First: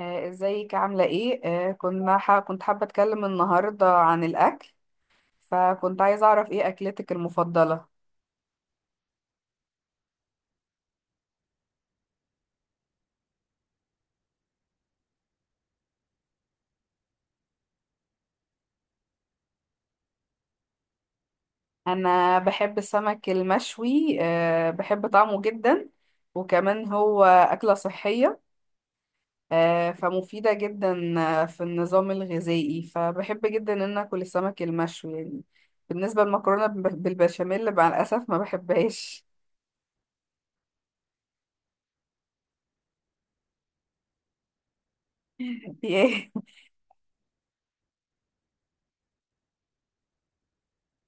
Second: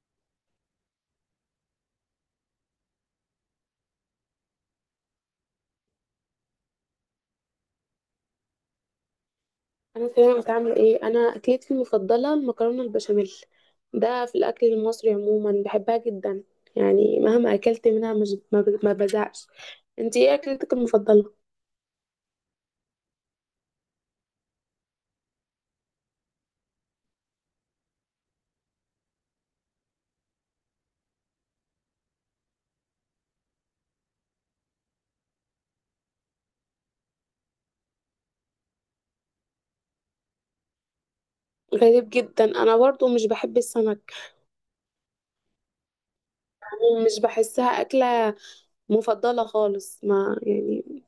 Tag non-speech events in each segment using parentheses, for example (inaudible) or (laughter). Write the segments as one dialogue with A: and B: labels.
A: ازيك عاملة ايه؟ كنت حابة اتكلم النهاردة عن الاكل. فكنت عايزة اعرف ايه اكلتك المفضلة؟
B: انا فاهمه عامله ايه. انا اكلتي المفضله المكرونه البشاميل، ده في الاكل المصري عموما بحبها جدا، يعني مهما اكلت منها مش ما بزهقش. انتي ايه اكلتك المفضله؟
A: انا بحب السمك المشوي، بحب طعمه جدا. وكمان هو أكلة صحية، فمفيدة جدا في النظام الغذائي، فبحب جدا ان اكل السمك المشوي يعني. بالنسبة للمكرونة بالبشاميل مع الأسف ما بحبهاش.
B: غريب جدا، انا برضو مش بحب السمك،
A: (laughs) إنتي ايه؟
B: يعني مش بحسها اكله مفضله خالص، ما يعني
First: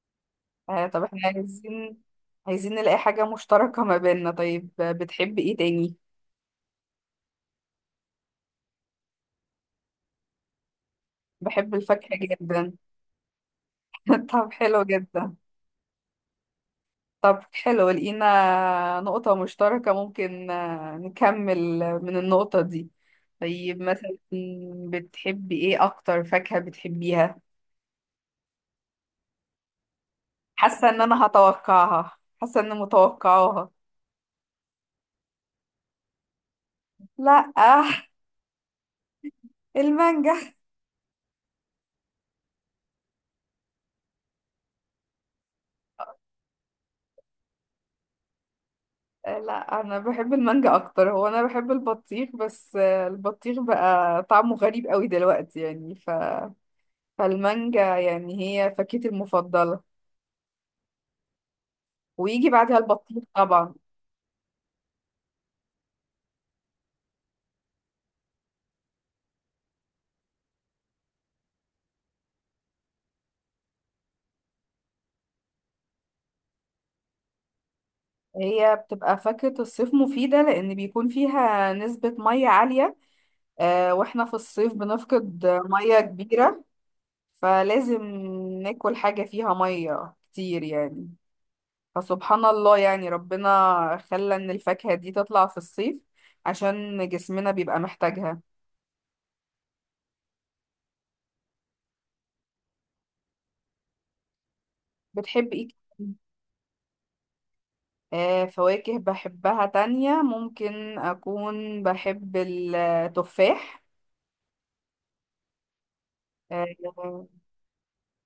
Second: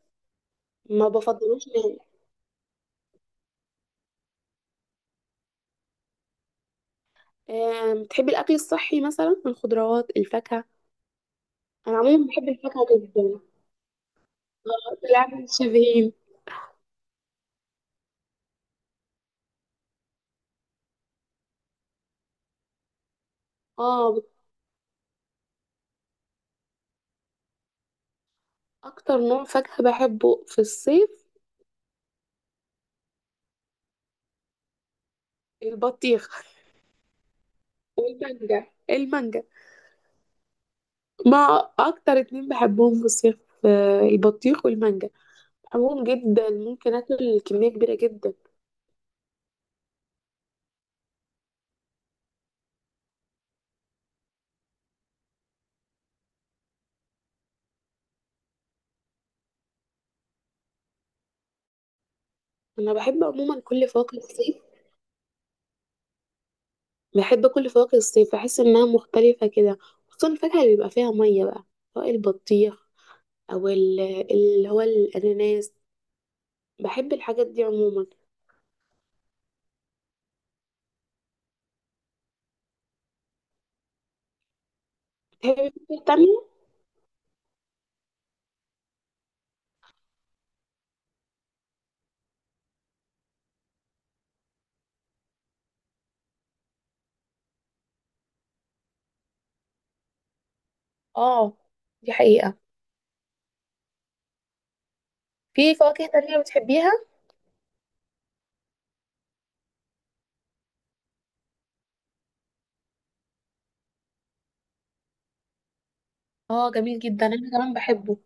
A: طب
B: ما
A: احنا
B: بفضلوش نهائي.
A: عايزين نلاقي حاجة مشتركة ما بيننا. طيب، بتحب ايه تاني؟
B: بتحبي الاكل الصحي مثلا الخضروات الفاكهه؟
A: بحب
B: انا
A: الفاكهة
B: عموما بحب
A: جدا.
B: الفاكهه جدا.
A: (laughs) طب حلو جدا.
B: بالعكس شبهين.
A: طب حلو، لقينا نقطة مشتركة، ممكن نكمل من النقطة دي. طيب، مثلا
B: اه،
A: بتحبي ايه؟ أكتر فاكهة بتحبيها؟
B: اكتر نوع فاكهه بحبه في
A: حاسة ان
B: الصيف
A: انا هتوقعها، حاسة ان متوقعاها.
B: البطيخ
A: لا.
B: والمانجا، المانجا،
A: المانجا.
B: ما اكتر اتنين بحبهم في الصيف البطيخ والمانجا، بحبهم جدا ممكن اكل كمية كبيرة جدا.
A: لا، انا بحب المانجا اكتر. هو انا بحب البطيخ، بس البطيخ بقى طعمه غريب قوي دلوقتي يعني، فالمانجا يعني هي فاكهتي المفضلة، ويجي بعدها
B: انا
A: البطيخ
B: بحب عموما
A: طبعا.
B: كل فواكه الصيف، بحب كل فواكه الصيف، بحس انها مختلفة كده، خصوصا الفاكهة اللي بيبقى فيها مية بقى، سواء البطيخ او ال- اللي هو الاناناس، بحب الحاجات دي عموما.
A: هي بتبقى فاكهة الصيف مفيدة، لأن بيكون فيها نسبة مية عالية، واحنا في الصيف بنفقد
B: بتحبي فواكه
A: مية
B: تانية؟
A: كبيرة، فلازم ناكل حاجة فيها مية كتير يعني. فسبحان الله، يعني ربنا خلى ان الفاكهة دي تطلع في الصيف عشان جسمنا بيبقى محتاجها.
B: اه دي حقيقة.
A: بتحب ايه
B: في فواكه
A: كمان؟
B: تانية بتحبيها؟
A: آه، فواكه بحبها تانية، ممكن اكون بحب التفاح.
B: اه جميل
A: آه.
B: جدا، انا كمان بحبه.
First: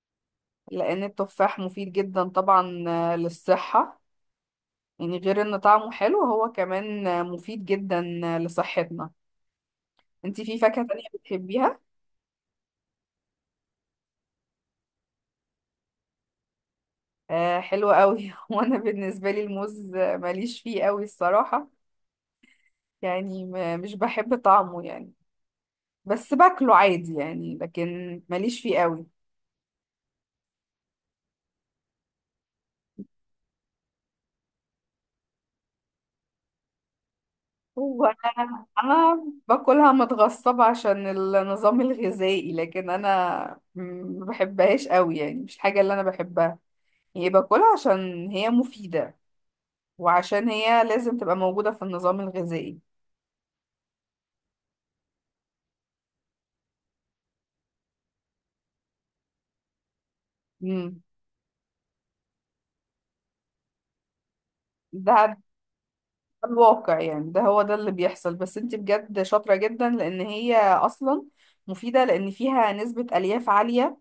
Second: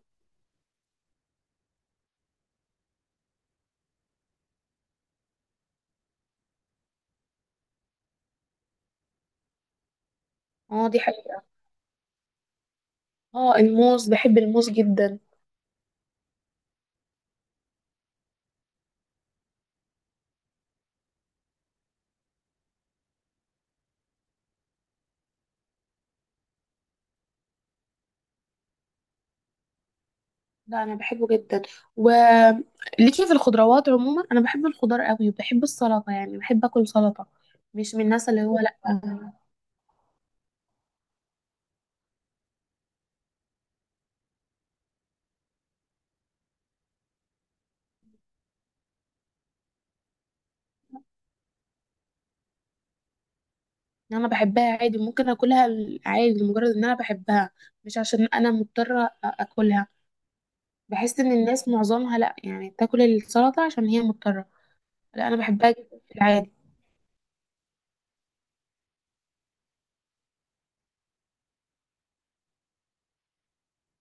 A: لان التفاح مفيد جدا طبعا، للصحة، يعني غير ان طعمه حلو، هو كمان مفيد جدا لصحتنا. انتي في فاكهة
B: اه دي
A: تانية
B: حقيقة.
A: بتحبيها؟
B: اه الموز، بحب الموز جدا.
A: آه، حلوة قوي. (laughs) وانا بالنسبة لي الموز، ماليش فيه قوي الصراحة. يعني ما مش بحب طعمه يعني، بس باكله عادي يعني، لكن ماليش فيه قوي.
B: لا انا بحبه جدا. وليكي في الخضروات عموما، انا بحب الخضار قوي، وبحب السلطه، يعني بحب اكل سلطه، مش من
A: هو
B: الناس اللي هو
A: انا
B: لا.
A: انا باكلها متغصبة عشان النظام الغذائي، لكن انا ما بحبهاش قوي، يعني مش الحاجة اللي انا بحبها. هي باكلها عشان هي مفيدة، وعشان هي لازم تبقى موجودة في النظام الغذائي.
B: إن انا بحبها عادي، ممكن اكلها عادي لمجرد ان انا بحبها، مش عشان اكلها.
A: امم.
B: بحس ان الناس معظمها لا يعني تاكل السلطه عشان هي مضطره.
A: ده
B: لا انا
A: ده
B: بحبها جدا في العادي.
A: الواقع، يعني ده هو ده اللي بيحصل. بس انت بجد شاطرة جدا، لان هي اصلا مفيدة، لان فيها نسبة الياف عالية،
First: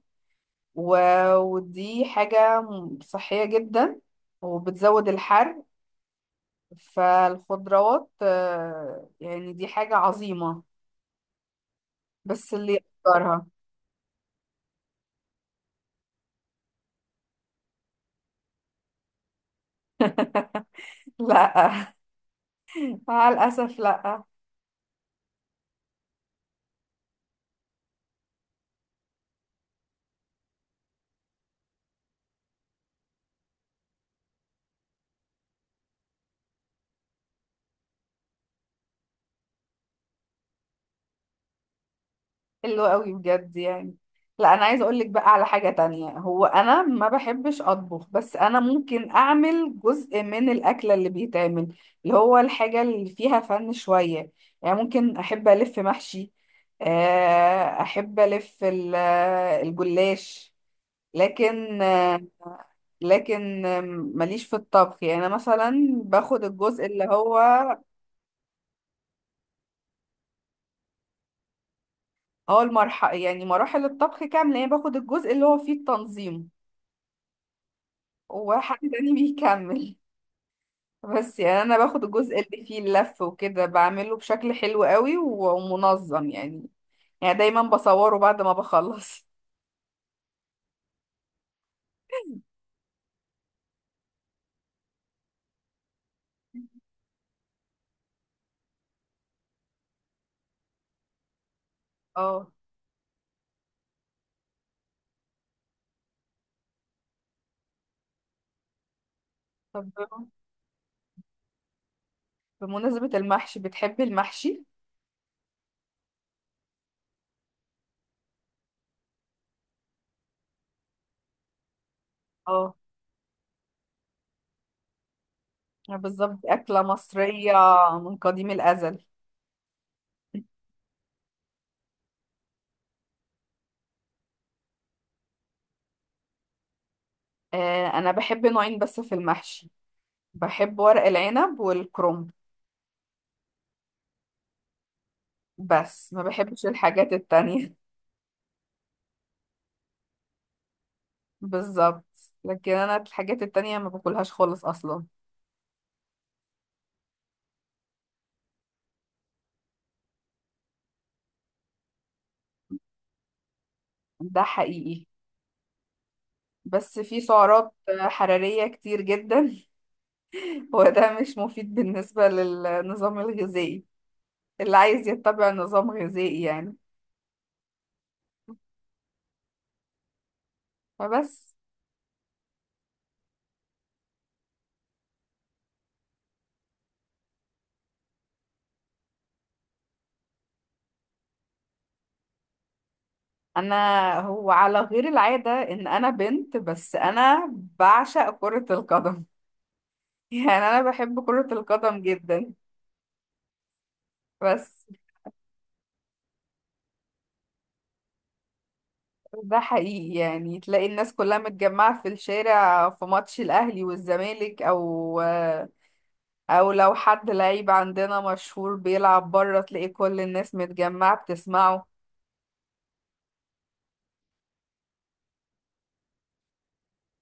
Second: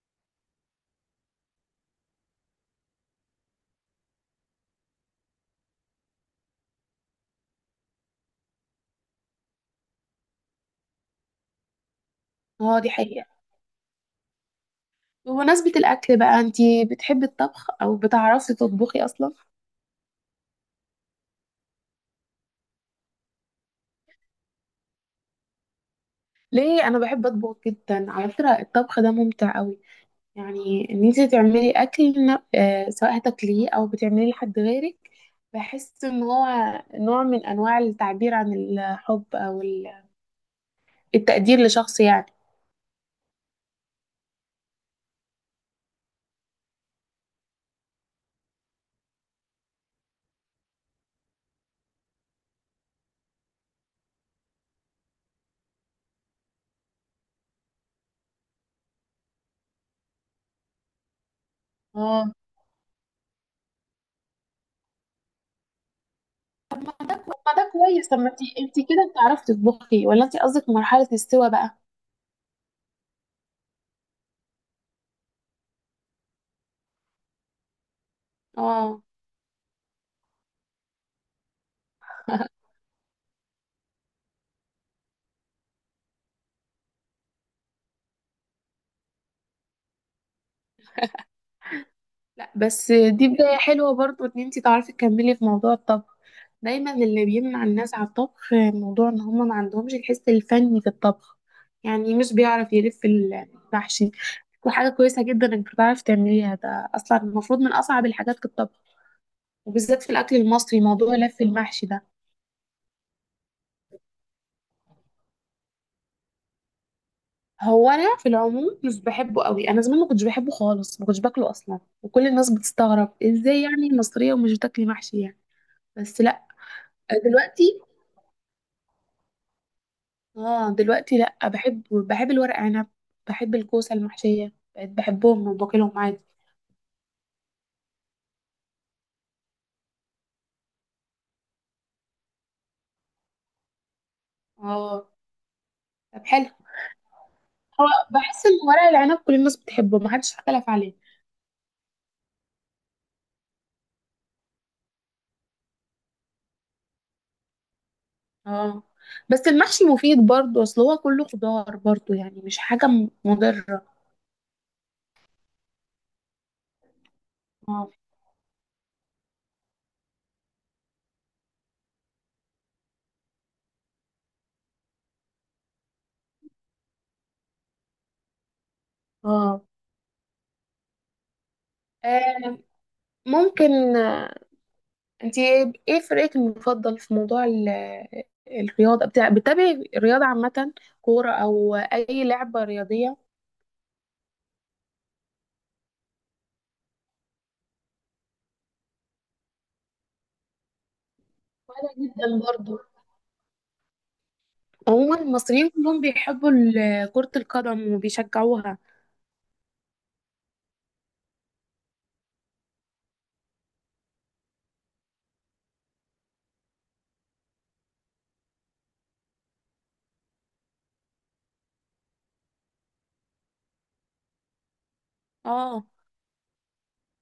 A: و... ودي حاجة صحية جدا وبتزود الحرق. فالخضروات، يعني دي حاجة عظيمة، بس اللي
B: اه دي حقيقه.
A: يقدرها.
B: بمناسبه الاكل بقى، انتي بتحبي الطبخ او بتعرفي تطبخي اصلا؟
A: (laughs) لا، مع الأسف لا.
B: ليه؟ انا بحب اطبخ جدا، على فكره الطبخ ده ممتع قوي، يعني ان انت تعملي اكل سواء هتاكليه او بتعمليه لحد غيرك، بحس ان هو نوع من انواع التعبير عن الحب او التقدير لشخص يعني.
A: حلو قوي بجد يعني. لا، انا عايزه اقول لك بقى على حاجه تانية. هو انا ما بحبش اطبخ، بس انا ممكن اعمل جزء من الاكله اللي بيتعمل، اللي هو الحاجه اللي فيها فن شويه. يعني ممكن احب الف محشي، احب الف الجلاش. لكن آه،
B: اه
A: لكن ماليش في الطبخ يعني. انا مثلا باخد الجزء اللي
B: طب
A: هو،
B: ما ده كويس، طب ما انت كده بتعرفي تطبخي ولا انت قصدك مرحله السوا بقى؟
A: هو المرحله، يعني مراحل الطبخ كامله، يعني باخد الجزء اللي هو فيه التنظيم، وحد
B: اه
A: تاني بيكمل. بس يعني انا باخد الجزء اللي فيه اللف وكده، بعمله بشكل حلو قوي و- ومنظم يعني. يعني دايما بصوره بعد ما بخلص.
B: لا، بس دي بداية حلوة برضو ان انتي تعرفي تكملي في موضوع الطبخ. دايما اللي بيمنع الناس على الطبخ موضوع ان هما ما عندهمش الحس الفني في الطبخ، يعني مش
A: اه،
B: بيعرف يلف المحشي. وحاجة كويسة جدا انك بتعرفي تعمليها، ده اصلا المفروض من اصعب الحاجات في الطبخ،
A: طب
B: وبالذات في الاكل المصري موضوع لف المحشي ده.
A: بمناسبة المحشي، بتحبي المحشي؟
B: هو انا في العموم مش بحبه قوي، انا زمان ما كنتش بحبه خالص، ما كنتش باكله اصلا، وكل الناس
A: اه،
B: بتستغرب ازاي يعني المصرية ومش بتاكلي محشي يعني. بس
A: بالظبط
B: لا،
A: أكلة مصرية
B: دلوقتي،
A: من قديم الأزل.
B: اه دلوقتي لأ، بحب الورق عنب، بحب الكوسة المحشية، بقيت بحبهم وباكلهم عادي.
A: آه، أنا بحب نوعين بس في المحشي، بحب ورق العنب والكرنب،
B: اه
A: بس ما
B: طب حلو.
A: بحبش الحاجات التانية.
B: هو بحس ان ورق العنب كل الناس بتحبه، محدش اختلف عليه.
A: (laughs) بالظبط. لكن أنا الحاجات التانية ما باكلهاش خالص أصلا.
B: اه بس المحشي مفيد برضه، اصل هو كله خضار برضه، يعني مش مضرة.
A: ده حقيقي، بس في سعرات
B: اه.
A: حرارية كتير جدا. (laughs) وده مش مفيد بالنسبة للنظام الغذائي، اللي عايز يتبع نظام غذائي يعني.
B: اه.
A: فبس.
B: آه، ممكن آه، انتي ايه إيه فريقك المفضل في موضوع الرياضة؟ بتاع بتتابعي الرياضة عامة؟ كورة او اي لعبة رياضية؟
A: أنا هو على غير العادة إن أنا بنت، بس أنا بعشق كرة القدم. (laughs) يعني أنا بحب كرة
B: وانا
A: القدم
B: جدا
A: جدا.
B: برضه.
A: بس
B: عموما المصريين كلهم بيحبوا كرة القدم وبيشجعوها.
A: ده حقيقي، يعني تلاقي الناس كلها متجمعة في الشارع في ماتش الأهلي والزمالك، او لو حد لعيب عندنا مشهور بيلعب بره، تلاقي كل الناس متجمعة بتسمعه.
B: اه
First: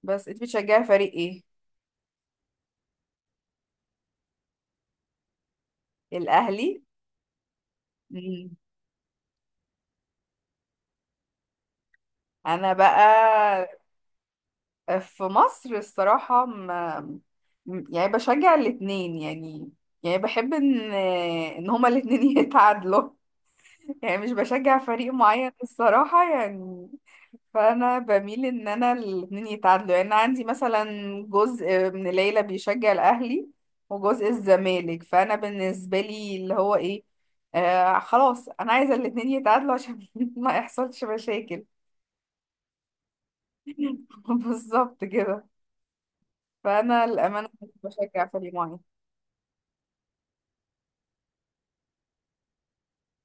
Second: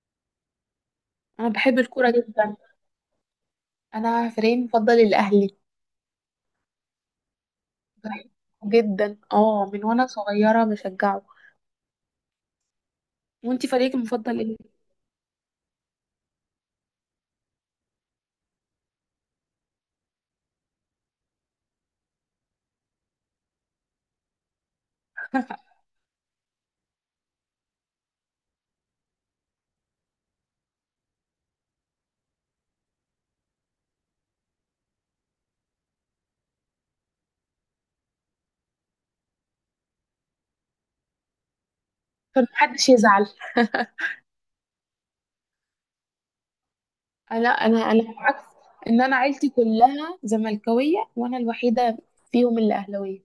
A: بس انت بتشجعي فريق ايه؟
B: انا بحب الكورة جدا، انا فريقي المفضل الاهلي،
A: الاهلي.
B: بحبه
A: مم.
B: جدا، اه من وانا صغيرة بشجعه.
A: انا بقى
B: وانتي فريقك المفضل ايه؟
A: في مصر الصراحة، ما م- يعني بشجع الاتنين يعني. يعني بحب ان هما الاتنين (laughs) يتعادلوا. يعني مش بشجع فريق معين الصراحة يعني. فأنا بميل إن أنا الاتنين يتعادلوا. يعني أنا عندي مثلا جزء من العيلة بيشجع الأهلي، وجزء الزمالك، فأنا بالنسبة لي اللي هو إيه، خلاص أنا عايزة الاتنين يتعادلوا عشان (laughs) ما يحصلش مشاكل.
B: فمحدش يزعل.
A: (laughs) بالظبط كده. فأنا الأمانة
B: لا
A: مش
B: انا
A: بشجع
B: العكس،
A: فريق معين.
B: ان انا عيلتي كلها زملكاوية وانا الوحيدة فيهم اللي اهلاوية،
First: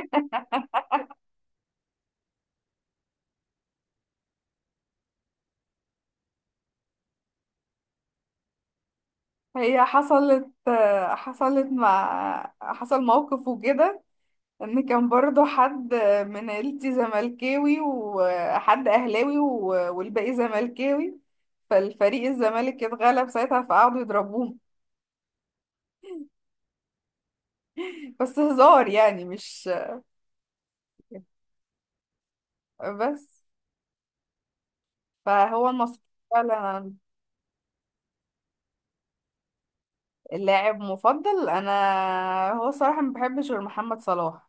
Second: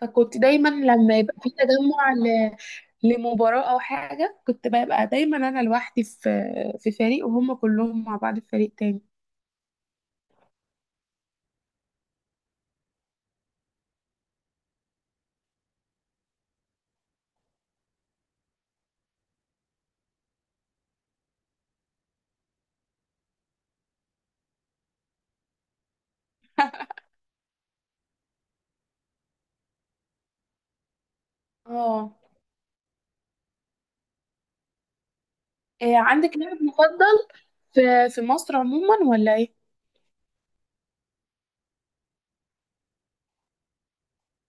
B: فكنت دايما لما يبقى في لمباراة او حاجة، كنت ببقى دايما انا لوحدي في في فريق وهم كلهم مع بعض في فريق تاني.
A: هي حصلت آه، حصلت مع حصل موقف وكده، ان كان برضو حد من عيلتي زملكاوي وحد اهلاوي و- والباقي زملكاوي. فالفريق الزمالك اتغلب ساعتها، فقعدوا يضربوه (laughs) بس هزار يعني، مش
B: اه
A: بس. فهو
B: إيه
A: المصري
B: عندك لاعب
A: فعلا.
B: مفضل في في مصر عموما ولا ايه؟
A: اللاعب مفضل انا، هو صراحة ما بحبش غير محمد صلاح،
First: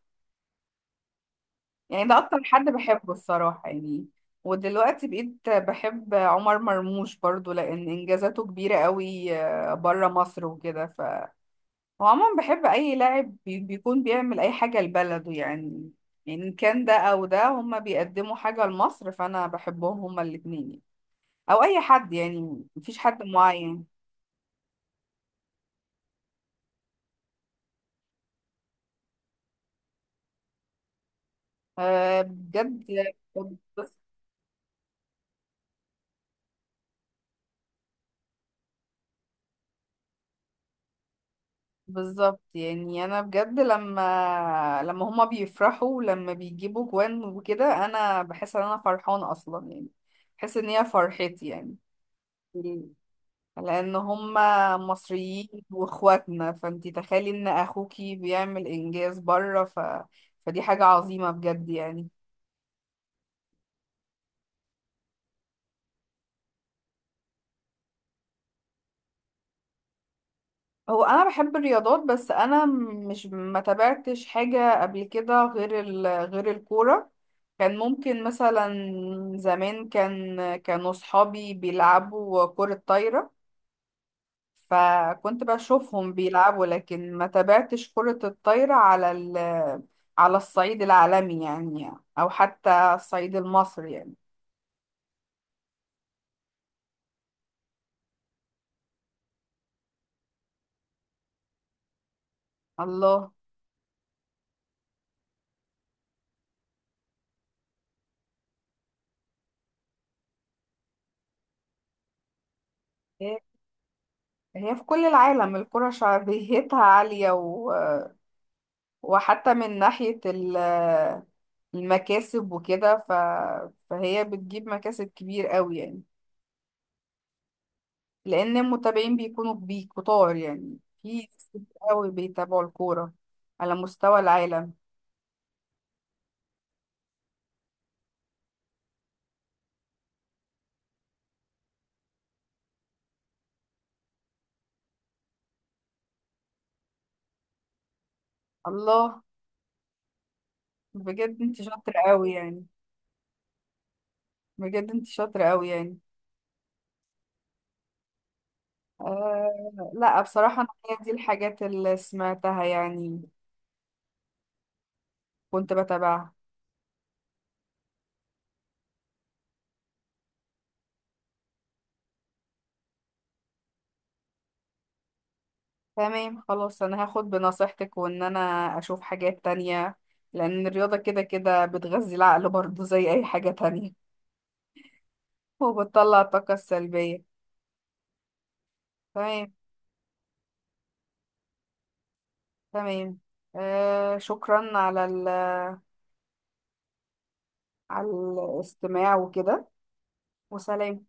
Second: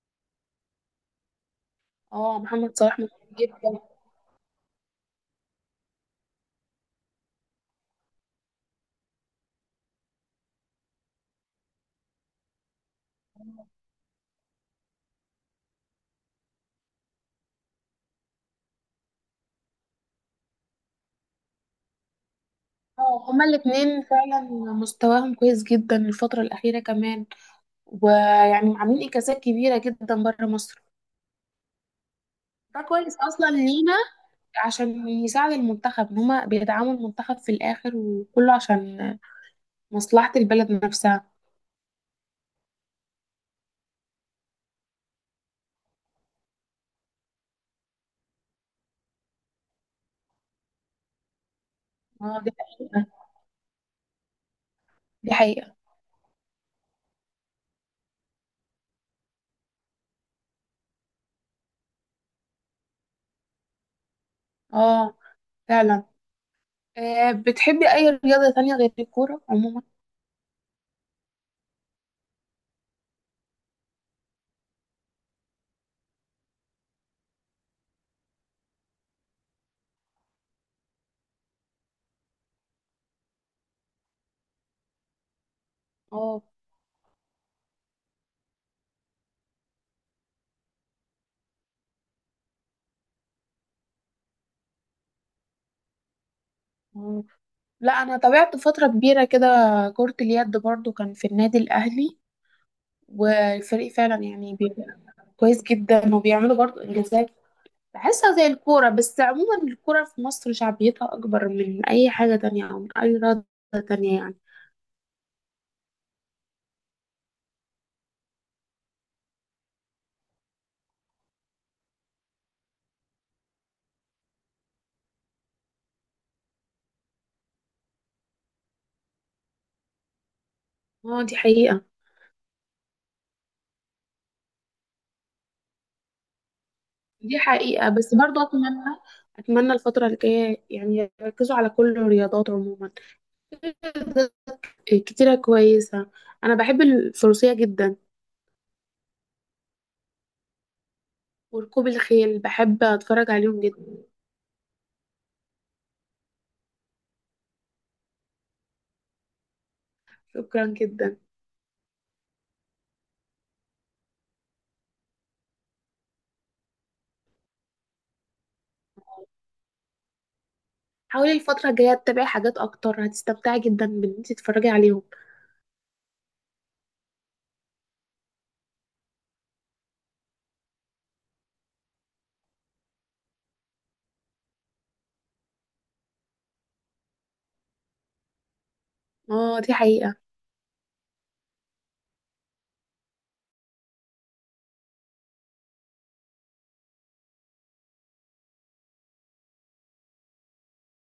A: يعني ده
B: اه
A: اكتر حد
B: محمد صلاح
A: بحبه
B: ممتاز
A: الصراحة
B: جدا.
A: يعني. ودلوقتي بقيت بحب عمر مرموش برضو، لان انجازاته كبيرة قوي بره مصر وكده. هو عموما بحب اي لاعب بيكون بيعمل اي حاجه لبلده يعني. يعني ان كان ده او ده، هما بيقدموا حاجه لمصر، فانا بحبهم هما الاتنين يعني. او اي حد، يعني مفيش حد
B: اه هما
A: معين.
B: الاتنين فعلا مستواهم كويس جدا الفترة الأخيرة كمان، ويعني عاملين إنجازات كبيرة جدا بره مصر.
A: أه،
B: ده
A: بجد.
B: كويس أصلا لينا
A: بس-
B: عشان يساعد المنتخب، إن هما بيدعموا المنتخب في الآخر، وكله عشان مصلحة البلد نفسها.
A: بالظبط يعني. انا بجد، لما هما بيفرحوا ولما بيجيبوا جوان وكده، انا بحس ان انا فرحانه اصلا يعني. بحس ان هي فرحتي، يعني
B: اه دي حقيقة.
A: لان هم
B: دي
A: مصريين
B: حقيقة.
A: واخواتنا، فانتي تخيلي ان اخوكي بيعمل انجاز بره، فدي حاجة عظيمة بجد يعني.
B: اه فعلا. آه بتحبي أي رياضة تانية غير الكورة عموما؟
A: هو انا بحب الرياضات، بس انا مش ما تابعتش حاجة قبل كده غير غير الكورة. كان ممكن مثلا زمان كانوا صحابي بيلعبوا كرة طايرة، فكنت بشوفهم
B: اه
A: بيلعبوا، لكن ما تابعتش كرة الطايرة على الصعيد العالمي يعني، أو حتى الصعيد المصري يعني.
B: لا انا تابعت فتره كبيره كده كره اليد برضو، كان في النادي الاهلي،
A: الله.
B: والفريق فعلا كويس جدا، وبيعملوا برضو انجازات، بحسها زي الكوره. بس عموما الكوره في مصر شعبيتها اكبر من اي حاجه تانية، او من اي
A: هي
B: رياضه تانية يعني.
A: هي في كل العالم الكرة شعبيتها (laughs) عالية، وحتى من ناحية المكاسب وكده، فهي بتجيب مكاسب كبير قوي يعني، لأن المتابعين بيكونوا كتار يعني، في
B: اه دي
A: ناس كتير
B: حقيقه.
A: قوي بيتابعوا الكورة على مستوى العالم.
B: دي حقيقه، بس برضو اتمنى، اتمنى الفتره الجايه يعني يركزوا على كل الرياضات عموما، كتيره كويسه. انا بحب الفروسيه جدا،
A: الله. بجد انت
B: وركوب
A: شاطرة قوي
B: الخيل،
A: يعني.
B: بحب اتفرج عليهم جدا.
A: بجد انت شاطرة قوي يعني. آه لا، بصراحة
B: شكرا
A: انا هي دي
B: جدا.
A: الحاجات اللي سمعتها يعني، كنت بتابعها.
B: حاولي الفترة الجاية تتابعي حاجات أكتر، هتستمتعي جدا بإن انتي تتفرجي عليهم.
A: تمام، خلاص، انا هاخد بنصيحتك وان انا اشوف حاجات تانية، لان الرياضة كده كده بتغذي العقل برضه زي اي حاجة تانية، وبتطلع الطاقة السلبية. تمام.
B: اه دي حقيقة.
A: تمام. شكرا على على الاستماع وكده، وسلام.